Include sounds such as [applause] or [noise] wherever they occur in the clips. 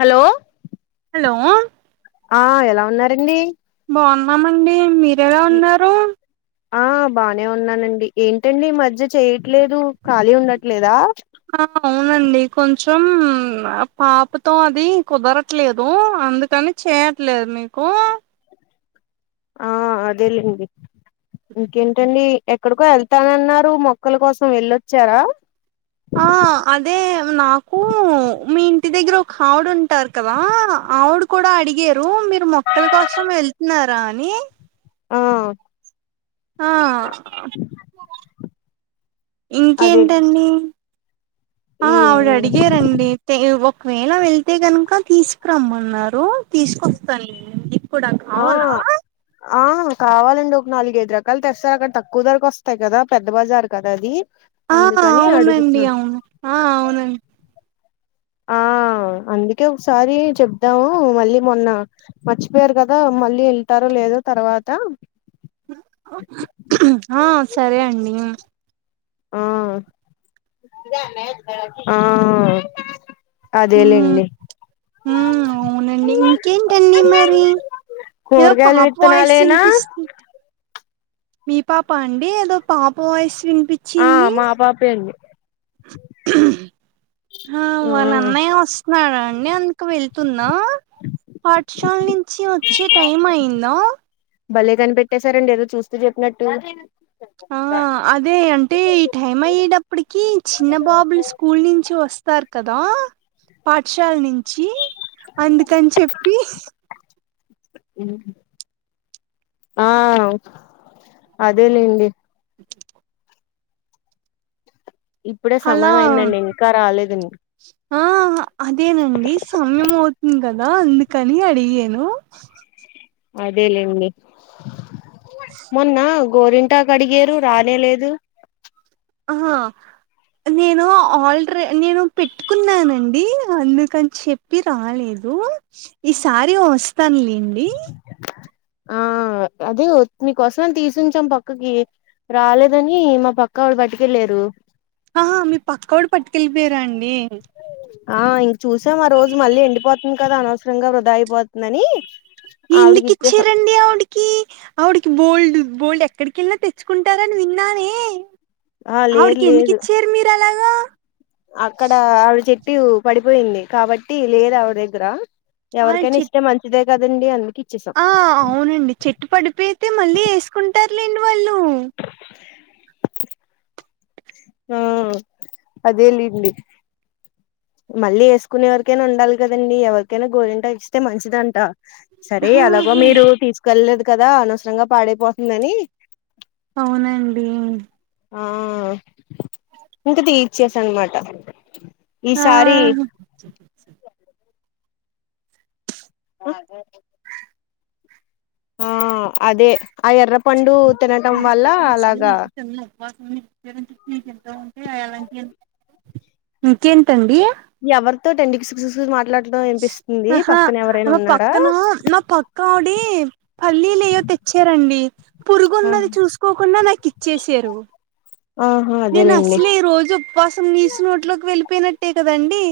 Hello hello ఆ ఎలా ఉన్నారండి బాగున్నామండి మీర ఎలా ఉన్నారు ఆ బాగానే ఉన్నానండి ఏంటండి మధ్య చేయట్లేదు ఖాళీ ఉండట్లేదా ఆ అవునండి కొంచం పాపతో అది కుదరట్లేదు అందుకని చేయట్లేదు మీకు ఆ అదేలేండి ఇంకేంటండి ఎక్కడికో ఎళ్తానన్నారు మొక్కల కోసం వెళ్ళొచ్చారా ఆ అదే నాకు మీ ఇంటి దగ్గర ఒక ఆవిడ ఉంటారు కదా ఆవిడా కూడా అడిగారు మీరు మొక్కల కోసం ఎళ్తున్నారా అని ఆ ఆ అదే ఇంకేంటండి ఆ ఈ ఆవిడ అడిగారండి తే ఒకవేళ వెళ్తే కనుక తీసుకురమ్మన్నారు తీసుకొస్తానులేండి కూడా ఆ కావాలా ఆ కావాలండి ఒక నాలుగు ఐదు రకాలు తెస్తారు అక్కడ తక్కువ ధరకి వస్తాయి కదా పెద్ద బజారు కదా అది ఆ అందుకని అవునండి అడుగుతున్నా అవును అవునం ఆ అందుకే ఒకసారి చెప్దాము మళ్ళీ మొన్న మర్చిపోయారు కదా మళ్ళీ ఎళ్తారో లేదో తర్వాత ఆ సరే అండి ఉమ్మ్ ఆ ఆ అదేలేండి ఉమ్మ్ అవునండి ఇంకేంటండి మరి ఏదొ కూరగాయల పాప వాయిస్ విత్తనాలేనా ఇనిపిస్తుం మీ పాప అండి ఏదో పాప వాయిస్ వినిపి ఆ మా పాపే అండి ఆ వాళ్ళ అన్నయ్య వస్తున్నాడాండి అందుకు వెళ్తుందా పాఠశాల నుంచి వచ్చే టైం అయిందా భలే కనిపెట్టేశారండి ఏదో చూస్తూ చెప్పినట్టు ఆ అదే అంటే ఈ టైం అయ్యేటప్పటికి చిన్న బాబులు స్కూల్ నుంచి వస్తారు కదా పాఠశాల నుంచి అందుకని చెప్పి ఉమ్మ్ ఆ అదేలేండి ఇప్పుడే అలా సమయం అయిందండి ఇంకా రాలేదండి ఆ అదేనండి సమయం అవుతుంది కదా అందుకని అడిగాను అదేలెండి మొన్న గోరింటాకు అడిగారు రానే లేదు ఆహా నేను ఆల్ర్ నేను పెట్టుకున్నానండి అందుకని చె ప్పి రాలేదు ఈసారి వస్తానులేండి ఆ అదే మీకోసం తీసుంచాం పక్కకి రాలేదని మా పక్క వాళ్ళు పట్టుకెళ్లారు ఆహా మీ పక్కోడు పట్టుకెళ్ళిపోయరాండి ఆ ఇంక చూసాం ఆరోజు మళ్ళీ ఎండిపోతుంది కదా అనవసరంగా వృధా అయిపోతుందని ఆవిడికి ఎందుకు ఇచ్చే ఇచ్చారండి ఆవిడి కి ఆవిడికి బోల్డ్ బోల్డ్ ఎక్కడికెళ్ళినా తెచ్చుకుంటారని విన్నానే ఆ లేదు ఆవిడికి ఎందుకు లేదు ఇచ్చారు మీరు అలాగా అక్కడ ఆవిడ చెట్టు పడిపోయింది కాబట్టి లేదు ఆవిడా దగ్గర ఆళ్ళు ఎవరికైనా చెట్ ఇస్తే మంచిదే కదండి అందుక ఆ అవునండి చెట్టు పడిపోయితే మళ్ళీ వేసుకుంటారులేండి వాళ్ళు ఆ అదెలెండి మళ్ళీ వేసుకునేవరికైనా ఉండాలి కదండి ఎవరికైనా గోరింటాకు ఇస్తే మంచిదంట సరే ఎలాగో ఆహా మీరు తీసుకెళ్లేదు కదా అనవసరంగా పాడైపోతుందని అవునండి ఆ ఇంకా తీచ్చేస అన్నమాట ఈసారి అచ్చ అచ్చ ఆ అదే ఆ ఎర్ర పండు తినటం వల్ల అలాగా ఇంకెంటండి ఎవరితో నండి కిస్ కిస్ మాట్లాడ ఆహా ఆ పక్కన నా పక్క అడి పల్లీలు ఏయో తెచ్చారండి ఆ పురుగున్నది చూసుకోకుండా నాకు ఇచ్చేసారు ఆహా నేను అదేలేండి అసలే ఈ రోజు ఉపవాసం నీసి నోట్లోకి వెళ్ళిపోయినట్టే కదండి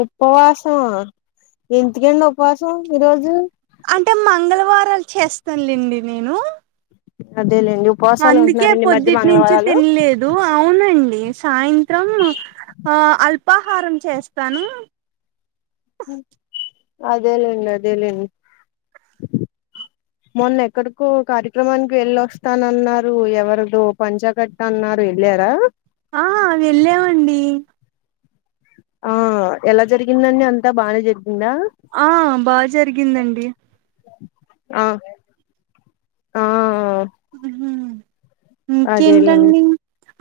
ఉపవాసమా ఎందుకండి ఉపవాసం ఈరోజు అంటే మంగళవారాలు చేస్తానులేండి నేను అదే లేండి అందుకే పొద్దుటి నుంచి తినలేదు అవునండి సాయంత్రం ఆ అల్పాహారం చేస్తాను అదేలేండి అదేలెండి మొన్న ఎక్కడికో కార్యక్రమానికి వెళ్ళొస్తానన్నారు ఎవరిదో పంచాగట్ అన్నారు వెళ్ళారా ఆ వెళ్ళావండి ఆ ఎలా జరిగిందండి అంతా బానే జరిగిందా ఆ బా జరిగిందండి ఆ ఆ ఉహు అదేలేండి ఇంకెంతండి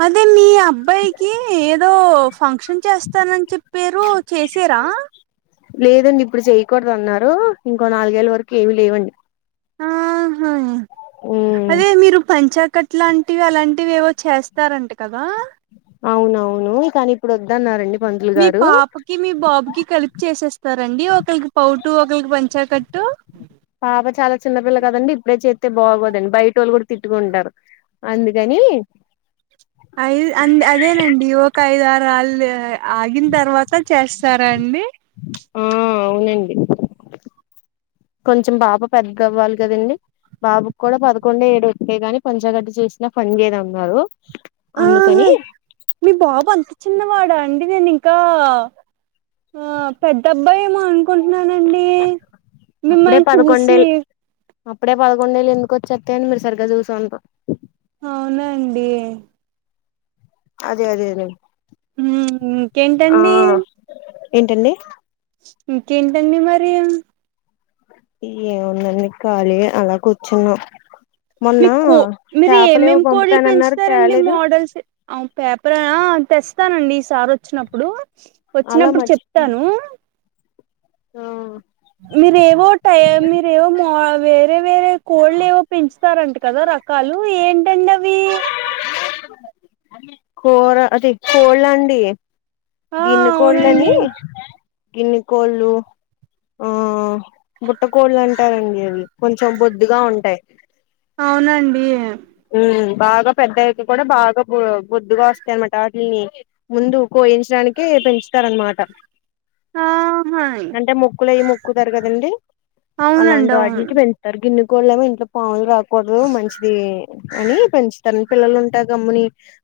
అదే మీఅబ్ అబ్బాయికి ఏదో ఫంక్షన్ చేస్తానని చెప్పారు చేసారా లేదండి ఇప్పుడు చేయకూడదు అన్నారు ఇంకో నాలుగేళ్ల వరకు ఏమి లేవండి ఆహా ఉమ్ అదే మీరు పంచాకట్ ఇట్లాంటివి అలాంటివి ఏవో చేస్తారంట కదా అవునవును కానీ ఇప్పుడు వద్దన్నారండి పంతులు మీ గారు పాప కి మీ బాబు కి కలిపి చేసేస్తారండి ఒకరికి పౌటు ఒకరికి పంచాకట్టు పాప చాలా చిన్నపిల్ల కదండి ఇప్పుడే చేతే బాగోదండి బయటోళ్ళు కూడా తిట్టుకుంటారు అందుకని ఐ ఆన్డ్ అదేనండి ఒక ఐదు ఆరళ్ళు ఆగిన తర్వాత చేస్త తారా అండి ఆ అవునండి కొంచెం బాబు పెద్ద అవ్వాలి కదండి బాబుకి కూడా పదకొండు ఏడు వస్తే గాని పంచగట్ చేసిన పనిచేయదు అన్నాడు ఆహా అందుకని మీ బాబు అంత చిన్నవాడా అండి నేను ఇంకా ఆ పెద్ద అబ్బాయి ఏమో అనుకుంటున్నానండి అప్పుడే మిమ్మల్ని చూసి పదకొండేళ్ళు అప్పుడే పదకుండేళ్లు ఎందుకు వచ్చేత్తాయండి మీరు సరిగ్గా చూసుండరు అవునా అండి అదే అదే రే ఊమ్ ఇంకేంటండి ఏంటండి ఇంకేంటండి మరి ఏముందండి ఖాళీయే అలా కూర్చున్నా మీ కో మీరు ఏమేమి కోడ్లు పంపుతానన్నారు పెంచుతారండి తేలేదు మోడల్సే ఔ పేపరా ఆ తెస్తానండి ఈ సారి వచ్చినప్పుడు అలా వచ్చినప్పుడు చెప్తాను ఊ మీరు ఏవో టై మీరేవో మావే వేరే వేరే కోడ్లు ఏవో పెంచుతారంట కదా రకాలు ఏంటండీ అవి కూర అది కోళ్ళండి ఆ గిన్నె అవునండి కోడ్లని గిన్నె కోళ్ళు ఆ బుట్టకోళ్లు అంటారండి అవి కొంచెం బొద్దుగా ఉంటాయి అవునండి ఊ బాగా పెద్దయ్యాక కూడా బాగా బు బుద్దుగా వస్తాయి అన్నమాట వాటిని ముందు కోయించడానికే పెంచుతారనమాట ఆహా అంటే మొక్కులుయ్యి మొక్కుతారు కదండి అవునండి అలాంటి అవును వాటికి పెం టారు గిన్నెకోళ్ళేమో ఇంట్లో పాములు రాకూడదు మంచిది అని పెంచుతారండి పిల్లలు ఉంటా గమ్ముని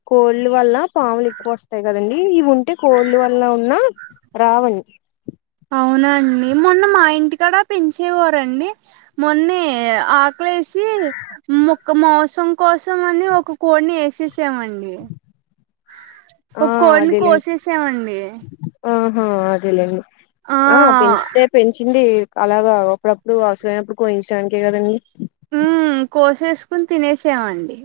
కోళ్ళు వల్ల పాములు ఎక్కువ వస్ తాయి కదండి ఇవి ఉంటే కోళ్ళు వల్ల ఉన్నా రావం అవునా అండి మొన్న మా ఇంటి కాడా పెంచేవారండి మొన్నే ఆకలేసి ముక్క మోవ్సం కోసం అని ఒక కోడిని ఏసేసామండి ఆ ఒక కోడిని అదేలే కోసేసామండి ఆహా అదలేండి ఆ పెంచితే పెంచింది అలాగా అప్పుడప్పుడు అవసరమైనప్పుడు కోయించడానికే కదండి ఊ కోసేసుకుని తినేసామండి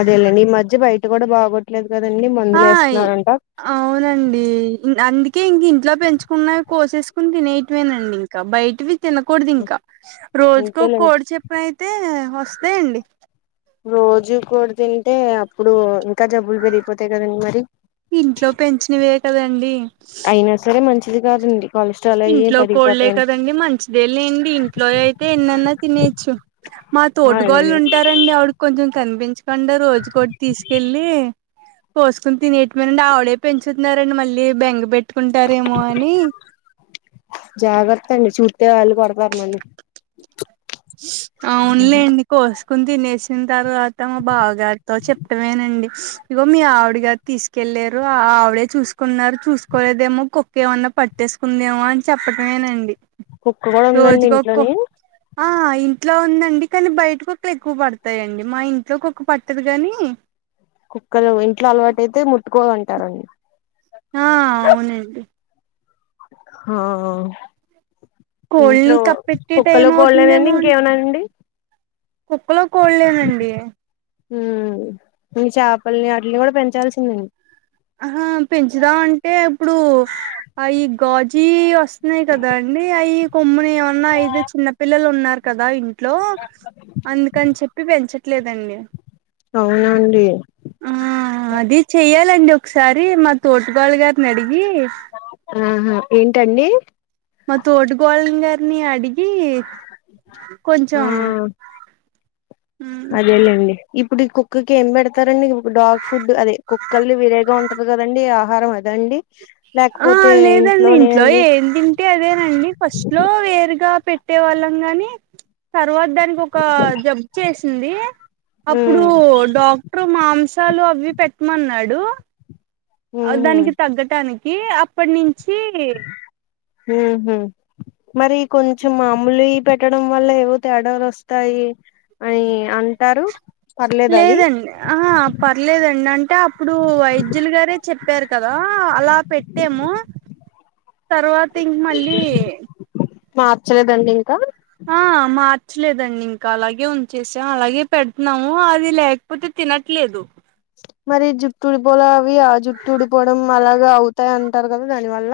అదేలేండి ఈ మధ్య బయట కూడా బాగోట్లేదు కదండి ఆ మందులేస్తున్నారంట అవునండి అందుకే ఇంక ఇంట్లో పెంచుకున్నవి కోసేసుకుని తినేటమేనండి ఇంకా బయటవి తినకూడదు ఇంకా రోజుకో అంతేలేండి కోడి చెప్పినయితే వస్తాయండి రోజూ కోడి తింటే అప్పుడు ఇంకా జబ్బులు పెరిగిపోతాయి కదండి మరి ఇంట్లో పెంచినవే కదండి అయినా సరే మంచిది కాదండి కొలెస్ట్రాల్ అయి ఇంట్లో కోళ్లే పెరిగిపోతాయని కదండి మంచిదే లెండి ఇంట్లోయి అయితే ఎన్నన్నా తినేయచ్చు మా తోటుగోళ్ళు అదేలే ఉంటారండి ఆవిడకి కొంచెం కనిపించకుండా రోజు కోటి తీసుకెళ్ళి కోసుకోని తినేటమేనండి ఆవిడే పెంచుతున్నారండి మళ్ళీ బెంగ పెట్టుకుంటారేమో అని జాగ్రత్త అండి చూత్తే వాళ్ళు కొడతారు నిన్ను అవునులేండి కోసుకోని తినేసిన తర్వాత మా బావ గారితో చెప్టమేనండి ఇగో మీ ఆవిడ గా తీసుకెళ్ళేరు ఆవిడే చూసుకున్నారు చూసుకోలేదేమో కుక్క ఏమన్నా పట్టేసు కుందేమో అని చెప్పటమేనండి కుక్క కూడా ఉందండి రోజుకో కు ఇంట్లోని ఆ ఇంట్లో ఉందండి కానీ బయట కుక్కలే ఎక్కువ పడతాయండి మా ఇంట్లోకుక్క పట్టదు కానీ కుక్కలు ఇంట్లో అలవాటు అయితే ముట్టుకోవంటారండి ఆ అవునండి ఆహా ఇంట్లో కోళ్ళని కప్పెట్టే టైం కుక్కలో కోళ్లేనండి ఇంకేమనాండి కుక్కల్లు కోళ్లేనండి ఉ చపల్ని అట్లా కూడా పెంచాల్సిందండి ఆహ పెంచుదాం అంటే ఇప్పుడు ఆ ఈ గాజీ వస్త ఉన్నాయి కదా అండి అయి కొమ్మ ఏమన్నా ఐతే చిన్న పిల్లలు ఉన్నారు కదా ఇంట్లో అందుకని చెప్పి పెంచ లేదండి అవునండి ఆ అది చెయ్యాలండి ఒకసారి మా తోటికోడలి గారిని అడిగి ఆహా ఏంటండి మా తోటికోడలి గారిని అడిగి కొంచెం అదేలెండి ఇప్పుడు ఈ కుక్కకి ఏం పెడతారండి డాగ్ ఫుడ్ అదే కుక్కల్ని వేరగ ఉంటది కదండి ఆహారం అదండీ ఆ లేదండి ఇంట్లో అండి ఏం తిం టే అదేనండి ఫస్ట్ లో వేరుగా పెట్టే వాళ్ళం గాని తర్వాత దానికి ఒక జబ్ చేసింది అప్పుడు ఉమ్ డాక్టరు మాంసాలు అవి పెట్టమన్నాడు, ఉహు దానికి తగ్గటానికి అప్పటి నుంచి ఉహు మరి కొంచెం మామూలి పెట్టడం వల్ల ఏవో తేడాలు వస్తాయి. అని అంటారు, పర్లేదా అది లేదండి ఆహా పర్లేదండి అంటే అప్పుడు వైద్యులు గారే చెప్పారు కదా అలా పెట్టేము, తర్వాత ఇంక మళ్ళీ మార్చలేదండి ఇంకా ఆ మార్చలేదండి ఇంకా అలాగే ఉంచేసాం అలాగే పెడుతున్నాము అది లే లేకపోతే తినట్లేదు మరి జుట్టు ఉడిపోలా అవి ఆ జుట్టు ఉడిపోవడం అలాగ అవుతాయి అంటారు, కదా దాని వల్ల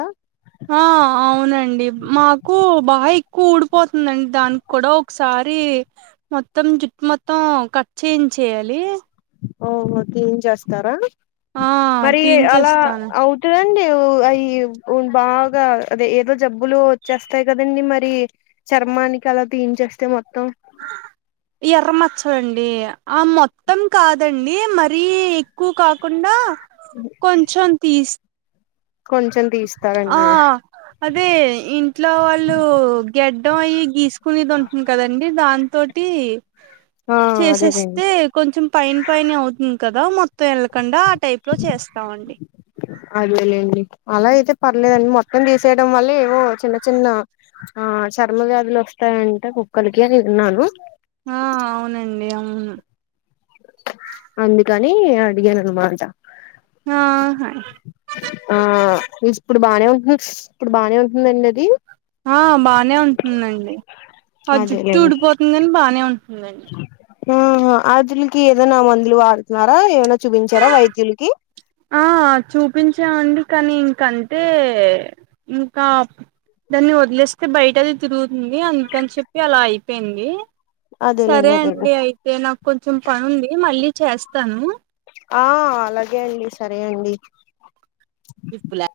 ఆ అ అవునండి మాకు బాగా ఎక్కువ ఊడిపోతుందండి దానికి కూడా ఒకసారి మొత్తం జుట్టు మొత్తం కట్ చెంచేయాలి, ఓహో క్లీన్ చేస్తారా ఆ మరి అలా తీయించేస్తాను అవ్ కాదండి అవి బాగా అదే ఏదో జబ్బులు వచ్చేస్తాయి కదండి మరి చర్మానికి అలా తీయించేస్తే మొత్తం [unintelligible] ఎర్ర మచ్చ అండి ఆ మొత్తం కాదండి మరీ ఎక్కువ కాకుండా కొంచెం తీస్ కొంచెం ఆ తీస్తారండి అదే ఇంట్లో వాళ్ళు గడ్డం అయి గీసుకునేది ఉంటది కదండి దాన్ తోటి ఆ అదేలేండి చేసేస్తే కొంచెం పైన పైనే అవుతుంది కదా మొత్తం ఎళ్ళకుండా ఆ టైప్ ప్రొ చేస్తామండి అదేలేండి అలా అయితే పర్లేదండి మొత్తం తీసేయడం వల్ల ఏమో చిన్న చిన్న ఆ చర్మవ్యాధులు వస్తాయంట కుక్కలకి అని విన్నాను ఆ అవునండి అవును అందుకనీ అడిగానన్మాట ఆ హై ఆ విస్పుడు బానే ఉంటుంది ష్ ఇప్పుడు బానే ఉంటుంది లేండి అది ఆ బానే ఉంటుందండి ఆ జుట్టు అదేలేండి ఉడిపోతుంది కాని బానే ఉంటుందండి ఆహా ఆద్యుల్కి ఏదైనా మందులు వాడుతున్నారా ఏవన్న చూపించారా వైద్యుల్కి ఆ చూపించామండి కానీ ఇంకంతే ఇంకా దాన్ని వదిలేస్తే బయటనె తిరుగుతుంది అందుకని చెప్పి అలా అయిపేంది సరే అదేలేండి అదేండి అండి అయితే నాకు కొంచెం పని ఉంది మళ్ళీ చేస్తను ఆ అలాగే అండి సరే అండి ఇప్పులా